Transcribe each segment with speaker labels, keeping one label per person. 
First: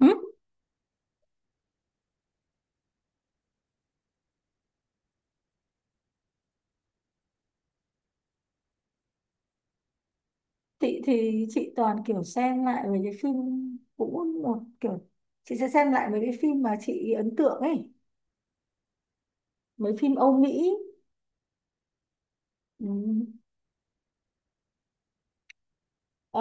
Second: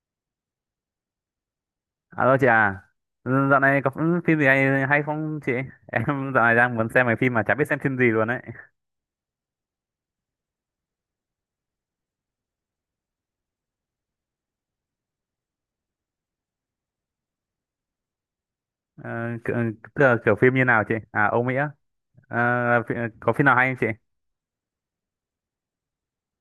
Speaker 1: Ừ.
Speaker 2: Alo chị à, ừ, dạo này có phim gì hay, hay không chị? Em dạo này đang muốn xem mấy phim mà chả biết xem phim gì luôn đấy.
Speaker 1: Chị thì chị toàn kiểu xem lại về cái phim cũ một kiểu, chị sẽ xem lại mấy cái phim mà chị ấn tượng ấy,
Speaker 2: Ờ, kiểu,
Speaker 1: mấy
Speaker 2: tức
Speaker 1: phim
Speaker 2: là
Speaker 1: Âu
Speaker 2: kiểu phim như
Speaker 1: Mỹ.
Speaker 2: nào chị? À, Âu Mỹ á. Ờ,
Speaker 1: Ừ.
Speaker 2: có phim nào hay không chị?
Speaker 1: ờ,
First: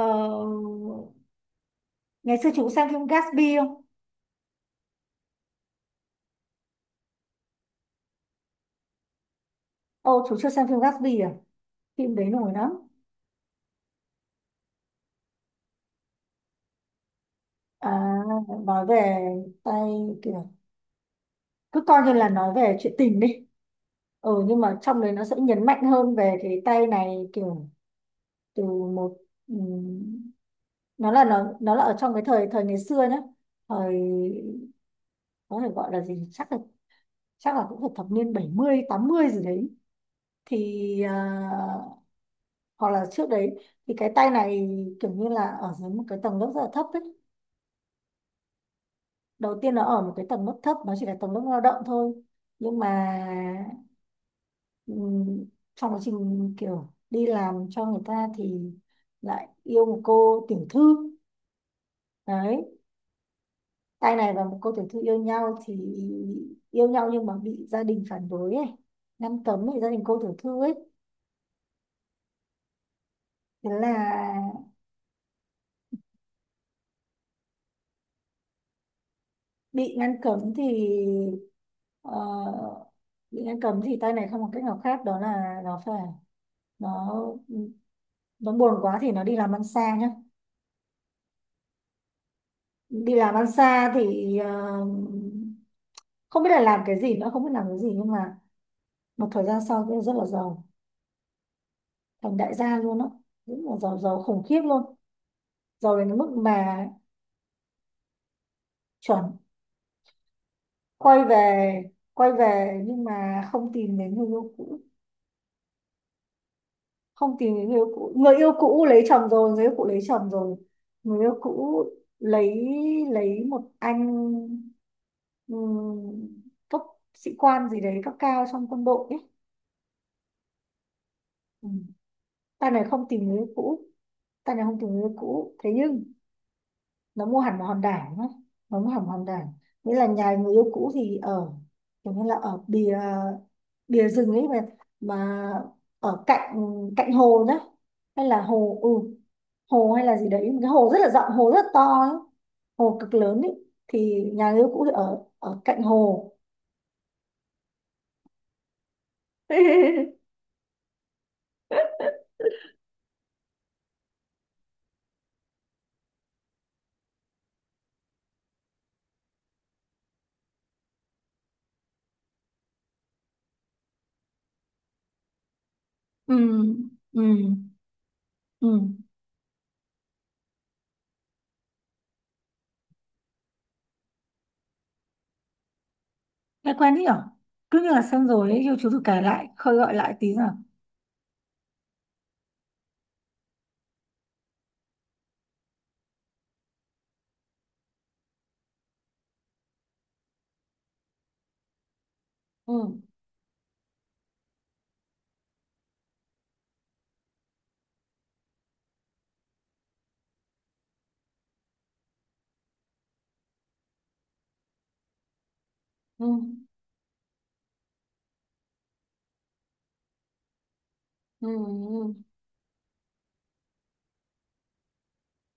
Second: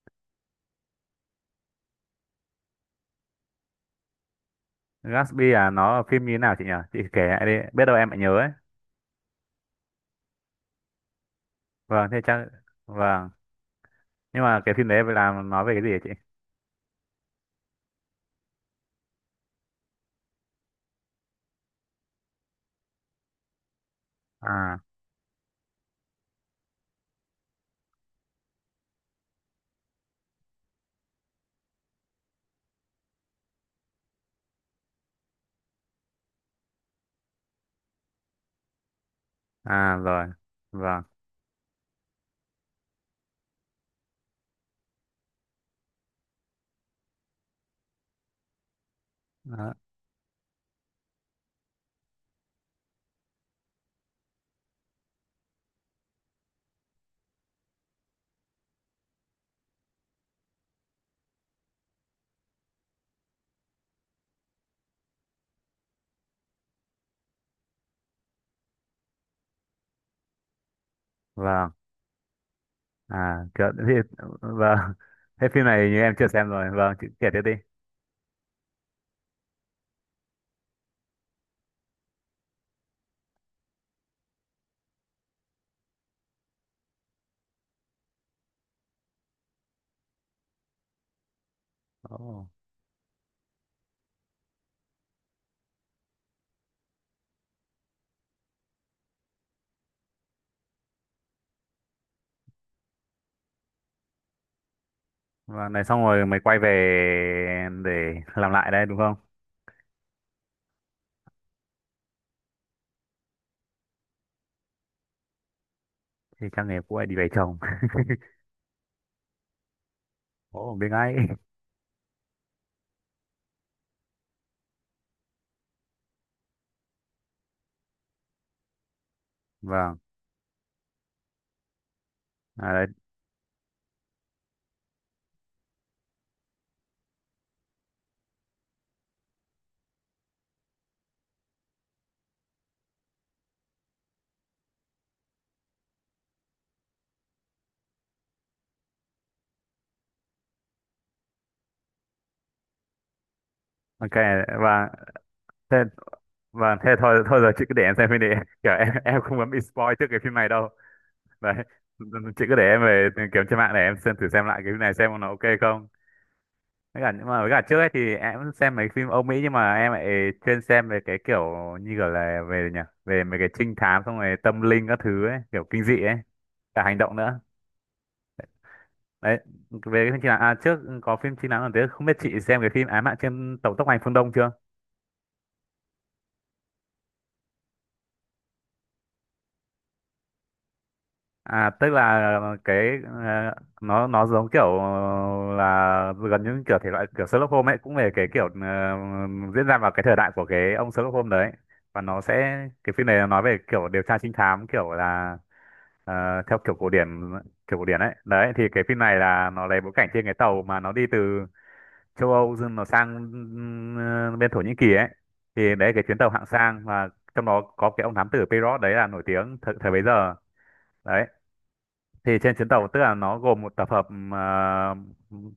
Speaker 1: Ngày xưa chị cũng xem phim Gatsby không?
Speaker 2: Gatsby à, nó là phim như thế nào chị nhỉ? Chị kể lại đi, biết đâu em lại nhớ ấy.
Speaker 1: Ồ, chú chưa xem phim Gatsby à?
Speaker 2: Vâng,
Speaker 1: Phim
Speaker 2: thế
Speaker 1: đấy
Speaker 2: chắc,
Speaker 1: nổi lắm.
Speaker 2: vâng. Nhưng mà cái phim đấy là nói về cái gì hả chị?
Speaker 1: À, nói về tay, kiểu cứ coi như là nói về chuyện tình đi. Ừ, nhưng mà
Speaker 2: À,
Speaker 1: trong đấy nó sẽ nhấn mạnh hơn về cái tay này, kiểu từ một ừ, nó là nó là ở trong cái thời thời ngày xưa nhá. Thời có thể gọi là gì, chắc là cũng phải thập niên 70 80 gì đấy.
Speaker 2: à rồi,
Speaker 1: Thì
Speaker 2: vâng.
Speaker 1: hoặc là trước đấy thì cái tay này kiểu như là ở dưới một cái tầng lớp rất là thấp ấy. Đầu
Speaker 2: Đó.
Speaker 1: tiên nó ở một cái tầng lớp thấp, nó chỉ là tầng lớp lao động thôi, nhưng mà ừm, trong quá trình kiểu đi làm cho người ta thì lại yêu một cô tiểu thư. Đấy, anh này và một cô tiểu thư yêu nhau, thì yêu nhau nhưng mà bị gia đình phản đối ấy, ngăn cấm ấy, gia đình cô tiểu thư ấy.
Speaker 2: Vâng, à, kiểu,
Speaker 1: Thế
Speaker 2: thì,
Speaker 1: là
Speaker 2: vâng. Thế phim này như em chưa xem rồi, vâng, chị kể tiếp đi.
Speaker 1: bị ngăn cấm thì ờ, bị ngăn cấm thì tay này không có cách nào khác, đó là nó nó buồn quá thì nó đi làm ăn xa nhá.
Speaker 2: Ồ.
Speaker 1: Đi làm ăn xa thì không biết là làm cái gì nữa, không biết làm cái gì, nhưng mà một thời gian sau thì rất là giàu, thành đại gia luôn á, rất là giàu, giàu khủng khiếp luôn.
Speaker 2: Và này
Speaker 1: Giàu
Speaker 2: xong
Speaker 1: đến cái
Speaker 2: rồi
Speaker 1: mức
Speaker 2: mày quay về
Speaker 1: mà
Speaker 2: để làm lại đây đúng không?
Speaker 1: chuẩn. Quay về, nhưng mà không tìm đến người yêu cũ,
Speaker 2: Thì trang nghề cũ lại đi về
Speaker 1: không tìm
Speaker 2: chồng.
Speaker 1: đến người yêu cũ. Người yêu cũ lấy chồng rồi, người yêu cũ lấy chồng rồi.
Speaker 2: Ồ, biết ngay.
Speaker 1: Người yêu cũ lấy lấy một anh ừm, cấp sĩ quan gì đấy, cấp cao trong quân đội ấy.
Speaker 2: Vâng.
Speaker 1: Ừ. Ta
Speaker 2: À,
Speaker 1: này
Speaker 2: đấy.
Speaker 1: không tìm người yêu cũ, ta này không tìm người yêu cũ thế nhưng nó mua hẳn một hòn đảo ấy. Nó mua hẳn một hòn đảo, nghĩa là nhà người yêu cũ thì ở kiểu như là ở bìa bìa rừng ấy, mà ở cạnh cạnh hồ nhá, hay là hồ, hồ hay là gì đấy, một cái hồ rất là rộng, hồ rất là to ấy, hồ cực lớn ấy.
Speaker 2: Ok.
Speaker 1: Thì nhà người yêu cũ
Speaker 2: Và
Speaker 1: thì ở ở
Speaker 2: thế,
Speaker 1: cạnh hồ.
Speaker 2: và thế thôi thôi giờ chị cứ để em xem phim đi. Kiểu em không muốn bị spoil trước cái phim này đâu. Đấy. Chị cứ để em về kiếm trên mạng để em xem thử xem lại cái phim này xem nó ok không. Với cả nhưng mà với cả trước ấy thì em xem mấy phim Âu Mỹ nhưng mà em lại chuyên xem về cái kiểu như kiểu là về nhỉ, về mấy cái trinh thám xong rồi tâm linh các thứ ấy, kiểu kinh dị ấy,
Speaker 1: Ừ.
Speaker 2: cả hành động
Speaker 1: Ừ.
Speaker 2: nữa.
Speaker 1: Ừ.
Speaker 2: Đấy, về cái phim chính nắng à, trước có phim chính nắng còn thế không biết chị xem cái phim Ám ảnh trên tàu tốc hành phương Đông chưa.
Speaker 1: Nghe quen nhỉ, cứ như là xem rồi ấy, yêu chú thử kể lại khơi gọi lại tí nào.
Speaker 2: À tức là cái ờ, nó giống kiểu là gần như kiểu thể loại kiểu Sherlock Holmes ấy, cũng về cái kiểu diễn ra vào cái thời đại của cái ông Sherlock Holmes đấy, và nó sẽ cái phim
Speaker 1: Ừ.
Speaker 2: này nó nói về kiểu điều tra trinh thám kiểu là ờ, theo kiểu cổ điển, kiểu cổ điển ấy. Đấy thì cái phim này là nó lấy bối cảnh trên cái tàu mà nó đi từ châu Âu dừng nó sang bên Thổ Nhĩ Kỳ ấy, thì đấy cái chuyến tàu hạng
Speaker 1: Ừ.
Speaker 2: sang, và trong đó có cái ông thám tử Pirot đấy là nổi tiếng thời bấy giờ đấy.
Speaker 1: Ừ.
Speaker 2: Thì trên chuyến tàu tức là nó gồm một tập hợp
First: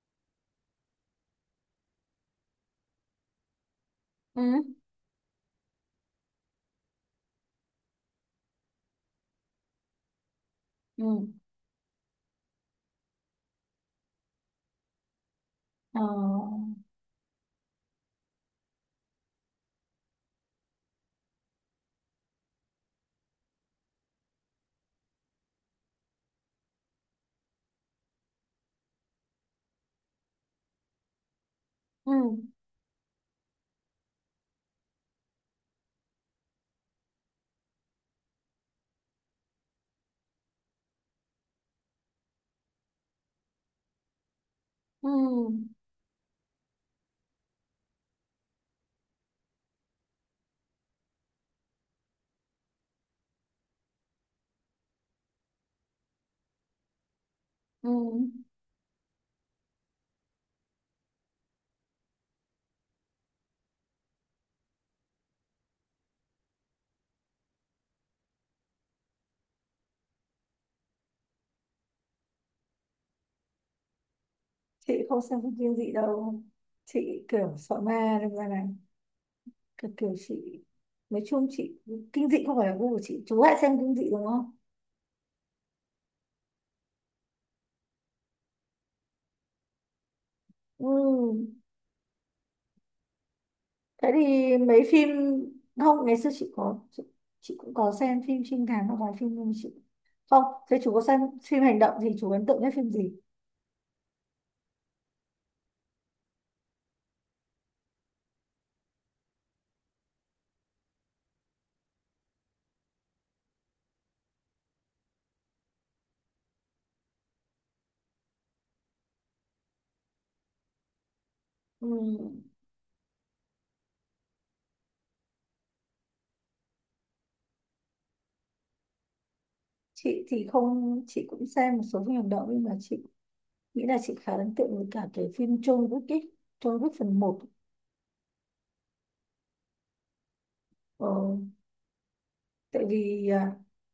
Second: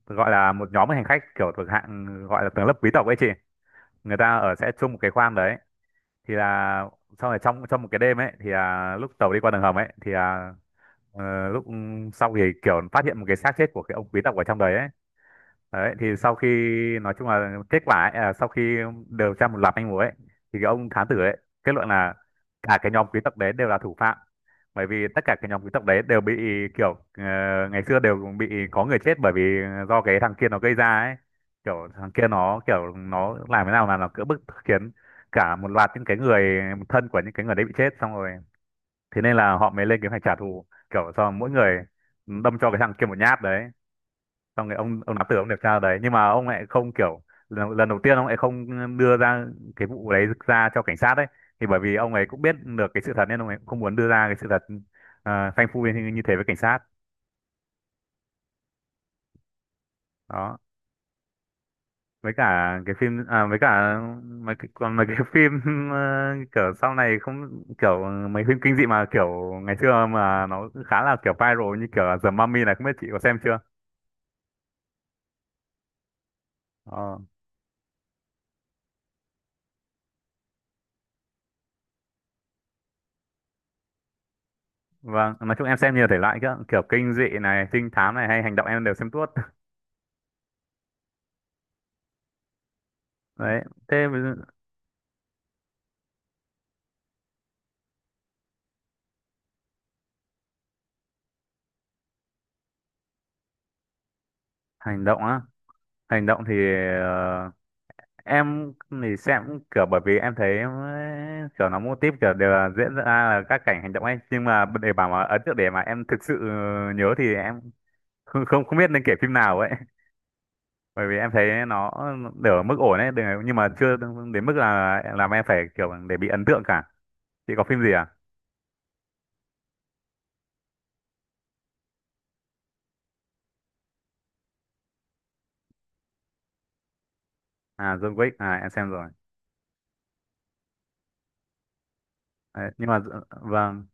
Speaker 2: gọi là một nhóm hành khách kiểu thuộc hạng gọi là tầng lớp quý tộc ấy chị, người ta
Speaker 1: Ừ.
Speaker 2: ở sẽ
Speaker 1: Ừ.
Speaker 2: chung một cái khoang đấy. Thì là sau này trong trong một cái đêm ấy thì là lúc tàu đi qua đường hầm ấy thì là
Speaker 1: Ừ.
Speaker 2: lúc sau thì kiểu phát hiện một cái xác chết của cái ông quý tộc ở trong đấy ấy. Đấy,
Speaker 1: Ờ.
Speaker 2: thì sau khi nói chung là kết quả ấy, à, sau khi điều tra một loạt manh mối ấy, thì cái ông thám tử ấy kết luận là cả cái nhóm quý tộc đấy đều là thủ phạm, bởi vì tất cả cái nhóm quý tộc đấy đều bị kiểu ờ, ngày xưa đều bị có người chết bởi vì do cái thằng kia nó gây ra ấy, kiểu thằng
Speaker 1: Ừ.
Speaker 2: kia nó kiểu nó làm thế nào là nó cưỡng bức khiến cả một loạt những cái người thân của những cái người đấy bị chết, xong rồi thế nên là họ mới lên kế hoạch trả thù, kiểu cho mỗi người đâm cho cái thằng kia một nhát đấy. Xong rồi ông
Speaker 1: Ừ.
Speaker 2: ông nắm tử ông điều tra đấy nhưng mà ông lại không kiểu lần đầu tiên ông lại không đưa ra cái vụ đấy ra cho cảnh sát đấy, thì bởi vì ông ấy cũng biết được cái sự thật nên ông ấy cũng không muốn đưa ra cái sự thật, phanh phui như thế với cảnh sát.
Speaker 1: Ừ.
Speaker 2: Đó, với cả cái phim à, với cả mấy cái, còn mấy cái phim kiểu sau này không kiểu mấy phim kinh dị mà kiểu ngày xưa mà nó khá là kiểu viral như kiểu là The Mummy này không biết chị có xem chưa.
Speaker 1: Chị không xem phim kinh dị đâu.
Speaker 2: Ờ.
Speaker 1: Chị kiểu sợ ma nên ra là kiểu chị, nói chung chị, kinh dị không phải là gu của chị. Chú lại xem kinh dị đúng không?
Speaker 2: Vâng, nói chung em xem nhiều thể loại cơ, kiểu kinh dị này, trinh thám này hay hành động em đều xem tuốt.
Speaker 1: Ừ.
Speaker 2: Đấy, thế
Speaker 1: Thế
Speaker 2: bây giờ-
Speaker 1: thì mấy phim, không, ngày xưa chị có chị cũng có xem phim trinh thám và vài phim, nhưng mà chị không. Thế chú có xem phim hành động thì chú ấn tượng nhất phim gì?
Speaker 2: hành động á, hành động thì ờ, em thì xem cũng kiểu bởi vì em thấy ấy, kiểu nó mô típ kiểu đều là diễn ra là các cảnh hành động ấy nhưng mà để bảo mà ấn tượng để mà em thực sự nhớ thì em không không không biết nên kể phim nào ấy bởi vì em thấy
Speaker 1: Ừ.
Speaker 2: nó đều ở mức ổn ấy đều- nhưng mà chưa đến mức là làm em phải kiểu để bị ấn tượng cả. Chị có phim gì à.
Speaker 1: Chị thì không, chị cũng xem một số phim hành động nhưng mà chị nghĩ là chị khá ấn tượng với cả cái phim John Wick ấy. John Wick phần một.
Speaker 2: À John Wick à em xem rồi,
Speaker 1: ờ,
Speaker 2: đấy,
Speaker 1: Tại
Speaker 2: nhưng mà ờ,
Speaker 1: vì
Speaker 2: vâng.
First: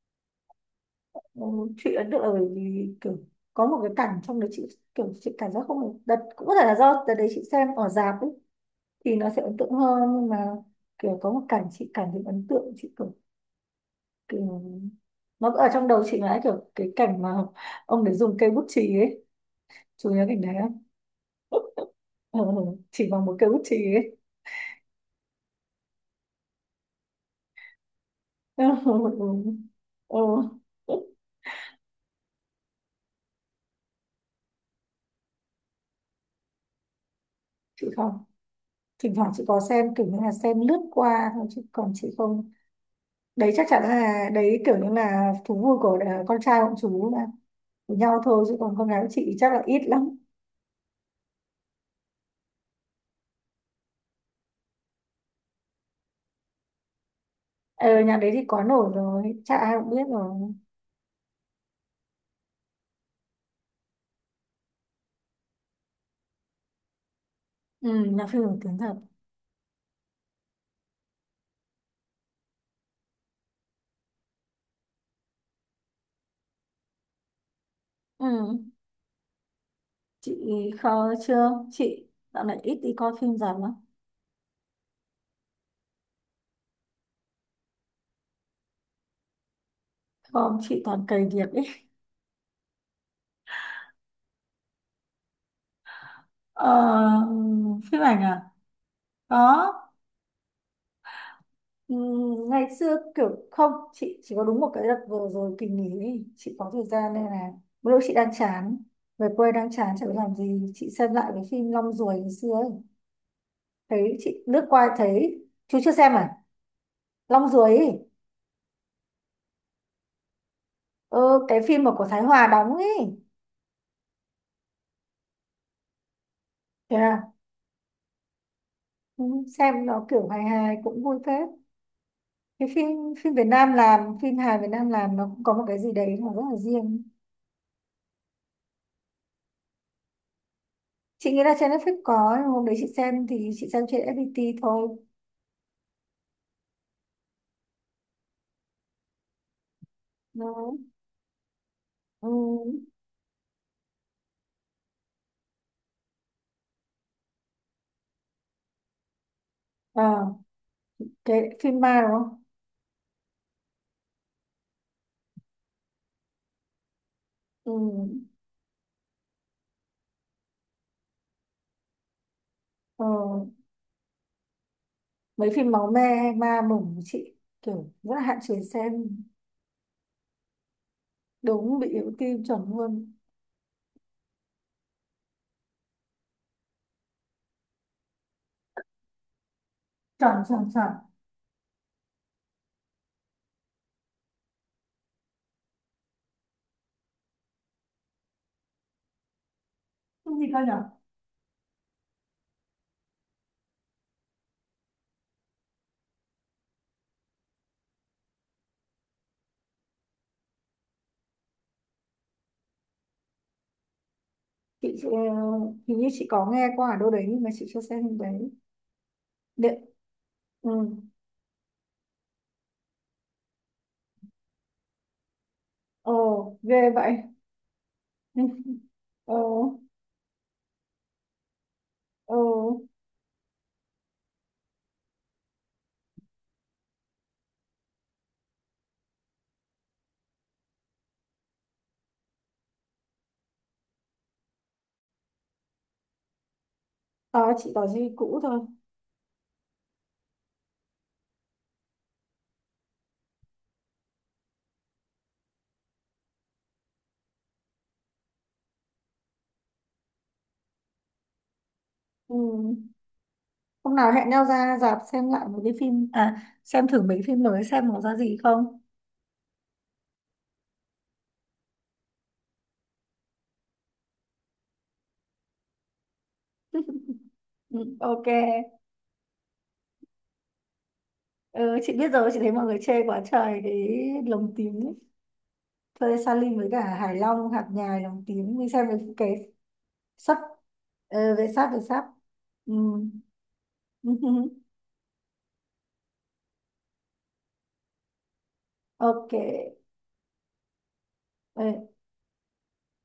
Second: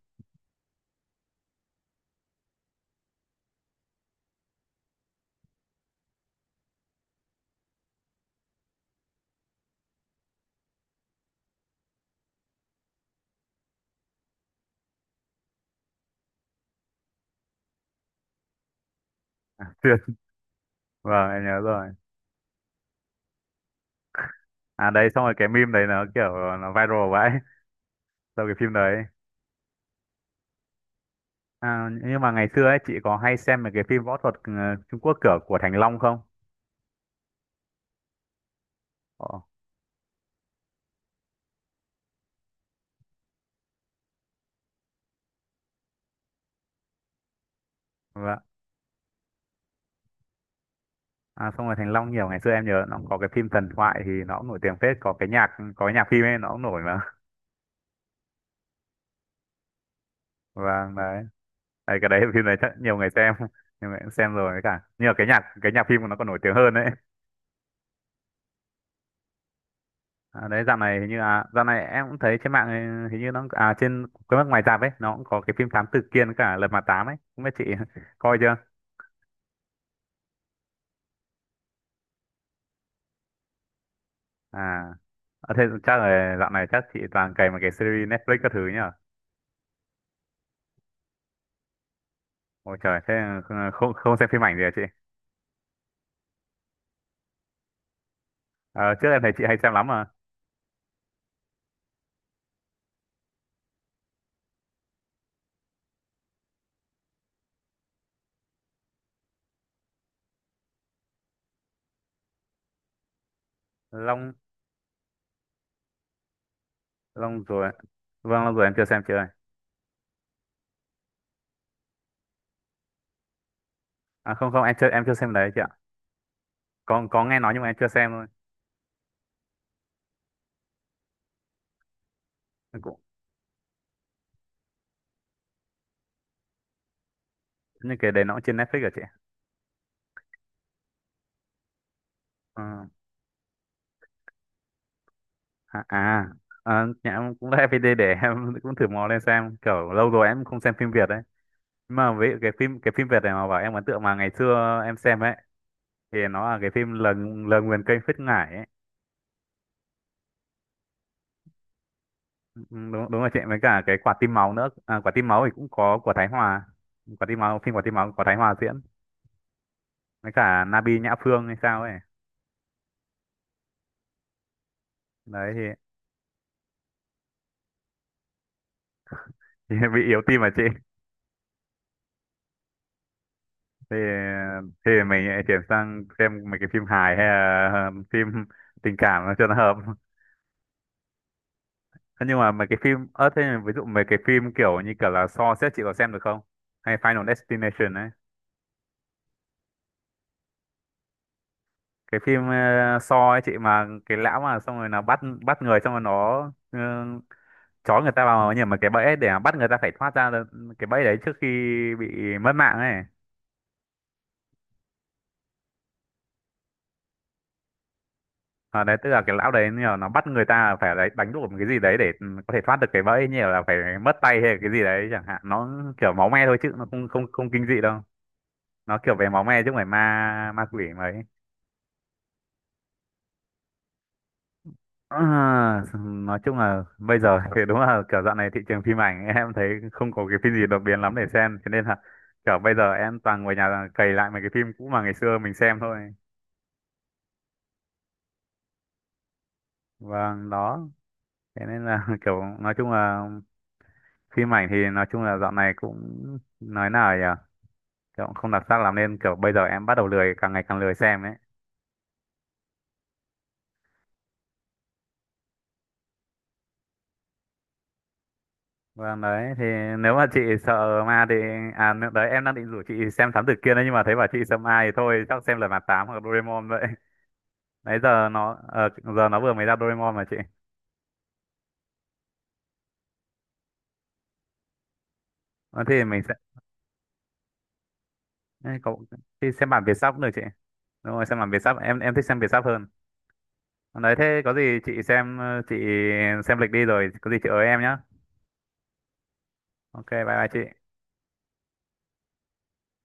Speaker 1: Ừ, chị ấn tượng là bởi vì kiểu có một cái cảnh trong đấy chị kiểu, chị cảm giác không, đợt cũng có thể là do đợt đấy chị xem ở rạp ấy thì nó sẽ ấn tượng hơn, nhưng mà kiểu có một cảnh chị cảm thấy ấn tượng, chị kiểu, kiểu nó ở trong đầu chị mãi, kiểu cái cảnh mà ông đấy dùng cây bút chì ấy. Chú nhớ cảnh đấy không?
Speaker 2: Vâng em nhớ rồi.
Speaker 1: Ừ, chỉ bằng một cây bút chì ấy.
Speaker 2: À đấy xong rồi cái meme đấy nó kiểu nó viral vậy sau cái phim đấy.
Speaker 1: Ừ. Ừ.
Speaker 2: À, nhưng mà ngày xưa ấy chị có hay xem mấy cái phim võ thuật Trung Quốc kiểu của Thành Long không?
Speaker 1: Chị không. Thỉnh thoảng
Speaker 2: Ồ,
Speaker 1: chị có xem kiểu như là xem lướt qua thôi, chứ còn chị không. Đấy chắc chắn là đấy kiểu như là thú vui của con trai, bọn chú là của nhau
Speaker 2: vâng.
Speaker 1: thôi, chứ còn con gái của chị chắc là ít lắm.
Speaker 2: À, xong rồi Thành Long nhiều ngày xưa em nhớ nó cũng có cái phim Thần Thoại thì nó cũng nổi tiếng phết, có cái nhạc, có cái nhạc phim ấy nó cũng nổi mà.
Speaker 1: Ờ Nhà đấy thì quá nổi rồi, chắc ai cũng biết rồi.
Speaker 2: Vâng đấy, đấy cái đấy phim đấy chắc nhiều người xem nhiều người cũng xem rồi, với cả nhưng mà cái nhạc phim của nó còn nổi tiếng hơn đấy.
Speaker 1: Ừ, là phim nổi tiếng thật.
Speaker 2: À, đấy dạo này hình như à dạo này em cũng thấy trên mạng ấy, hình như nó à trên cái mắt ngoài rạp ấy nó cũng có cái phim Thám Tử Kiên với cả Lật Mặt Tám ấy không biết chị
Speaker 1: Ừ.
Speaker 2: coi chưa.
Speaker 1: Chị khó chưa chị, dạo này ít đi coi phim rạp lắm.
Speaker 2: À. À, thế chắc là dạo này chắc chị toàn cày mấy cái series Netflix các thứ nhỉ?
Speaker 1: Không, chị toàn cày việc ấy.
Speaker 2: Ôi trời, thế không không xem phim ảnh gì hả chị?
Speaker 1: ờ, Phim ảnh à,
Speaker 2: À, trước em thấy chị hay xem
Speaker 1: có.
Speaker 2: lắm mà.
Speaker 1: Ừ, ngày xưa kiểu không, chị chỉ có đúng một cái đợt vừa rồi kỳ nghỉ ấy, chị có thời gian nên là mỗi lúc chị đang chán, về quê đang chán chẳng biết làm gì, chị xem lại cái phim Long Ruồi ngày xưa ấy. Thấy
Speaker 2: Long,
Speaker 1: chị lướt qua thấy chú chưa xem à?
Speaker 2: Long
Speaker 1: Long
Speaker 2: rồi,
Speaker 1: Ruồi ấy.
Speaker 2: vâng Long rồi em chưa xem chị ơi.
Speaker 1: ờ, cái phim mà của Thái Hòa đóng ấy.
Speaker 2: À không không em chưa em chưa xem đấy chị ạ.
Speaker 1: Thế à.
Speaker 2: Có nghe nói nhưng mà em chưa xem thôi.
Speaker 1: Ừ, xem nó kiểu hài hài cũng vui phết cái
Speaker 2: Em
Speaker 1: phim,
Speaker 2: cũng
Speaker 1: phim Việt Nam làm, phim hài Việt Nam làm, nó cũng có một cái gì đấy mà rất là riêng.
Speaker 2: những cái đấy nó cũng trên Netflix hả chị?
Speaker 1: Chị nghĩ là trên Netflix có, nhưng hôm đấy chị
Speaker 2: Ừ.
Speaker 1: xem thì chị xem trên FPT thôi.
Speaker 2: À, à, à nhà em cũng là FPT để em cũng thử mò lên xem. Kiểu lâu rồi em không xem
Speaker 1: Đó.
Speaker 2: phim Việt đấy. Nhưng mà
Speaker 1: Ừ.
Speaker 2: với cái phim Việt này mà bảo em ấn tượng mà ngày xưa em xem ấy thì nó là cái phim Lời, Lời Nguyền Kênh Phết Ngải ấy.
Speaker 1: À, cái phim ma đúng không?
Speaker 2: Ừ, đúng đúng là chị với cả cái quả tim máu nữa, à, quả tim máu thì cũng có của Thái Hòa, quả tim máu
Speaker 1: Ừ.
Speaker 2: phim quả tim máu của Thái Hòa diễn với cả Nabi Nhã Phương hay sao ấy,
Speaker 1: Ờ, Mấy
Speaker 2: đấy
Speaker 1: phim máu me ma mủng của chị kiểu rất là hạn chế xem.
Speaker 2: thì bị yếu tim mà chị,
Speaker 1: Đúng, bị yếu tim chuẩn luôn.
Speaker 2: thì thì mình lại chuyển sang xem mấy cái phim hài hay là phim tình cảm nó cho nó hợp.
Speaker 1: Chuẩn chuẩn chuẩn.
Speaker 2: Thế nhưng mà mấy cái phim ớt thế ví dụ mấy cái phim kiểu như kiểu là Saw xếp chị có xem được không, hay Final Destination ấy,
Speaker 1: Cái gì cơ nhở?
Speaker 2: cái phim Saw ấy chị, mà cái lão mà xong rồi nó bắt bắt người, xong rồi nó chó người ta vào nhưng mà cái bẫy để mà bắt người ta phải thoát ra được cái bẫy đấy trước khi bị mất mạng ấy.
Speaker 1: Chị hình như chị có nghe qua ở đâu đấy nhưng mà chị chưa xem phim đấy.
Speaker 2: À, đấy tức là cái lão đấy như
Speaker 1: Điện.
Speaker 2: là nó bắt người
Speaker 1: Ừ.
Speaker 2: ta phải đấy đánh đổ một cái gì đấy để ừ, có thể thoát được cái bẫy như là phải mất tay hay là cái gì đấy chẳng hạn, nó kiểu
Speaker 1: ờ
Speaker 2: máu me thôi chứ nó
Speaker 1: Ghê
Speaker 2: không
Speaker 1: vậy.
Speaker 2: không không kinh dị đâu,
Speaker 1: Ừ.
Speaker 2: nó kiểu về
Speaker 1: Ờ.
Speaker 2: máu me chứ không phải ma ma quỷ mấy.
Speaker 1: Ờ.
Speaker 2: Ờ, nói chung là bây giờ thì đúng là kiểu dạo này thị trường phim ảnh em thấy không có cái phim gì đột biến lắm để xem, cho nên là kiểu bây giờ em toàn ngồi nhà cày lại mấy cái phim cũ mà ngày xưa mình xem thôi.
Speaker 1: Ờ. Chị có gì cũ thôi.
Speaker 2: Vâng đó, thế nên là kiểu nói chung là phim ảnh thì nói chung là dạo này cũng nói nào nhỉ, kiểu cũng không đặc sắc lắm nên kiểu bây giờ em bắt đầu lười càng ngày càng lười xem ấy.
Speaker 1: Ừ. Hôm nào hẹn nhau ra rạp xem lại một cái phim, à xem thử mấy phim mới xem nó ra gì không.
Speaker 2: Vâng đấy, thì nếu mà chị sợ ma thì à nếu- đấy em đang định rủ chị xem Thám Tử Kiên đấy nhưng mà thấy bảo chị sợ ma thì thôi chắc xem Lật Mặt Tám hoặc Doraemon vậy.
Speaker 1: Ừ.
Speaker 2: Đấy
Speaker 1: Ok.
Speaker 2: giờ nó giờ nó vừa mới ra Doraemon mà chị.
Speaker 1: Ừ, chị biết rồi, chị thấy mọi người chê quá trời cái lồng tím ấy.
Speaker 2: Ờ, thì
Speaker 1: Thuê
Speaker 2: mình sẽ
Speaker 1: Sa với cả Hải Long, hạt nhài lồng tím. Mình
Speaker 2: ấy,
Speaker 1: xem
Speaker 2: cậu
Speaker 1: được cái
Speaker 2: thì xem bản Việt sắp cũng được
Speaker 1: sắp,
Speaker 2: chị, đúng rồi
Speaker 1: ờ,
Speaker 2: xem
Speaker 1: về
Speaker 2: bản Việt
Speaker 1: sắp,
Speaker 2: sắp
Speaker 1: về
Speaker 2: em
Speaker 1: sắp.
Speaker 2: em thích xem Việt sắp
Speaker 1: Ừ.
Speaker 2: hơn. Ờ, đấy thế có gì chị xem chị xem lịch đi rồi có gì chị ới em nhé.
Speaker 1: Ok.
Speaker 2: Ok bye bye chị.
Speaker 1: Ừ.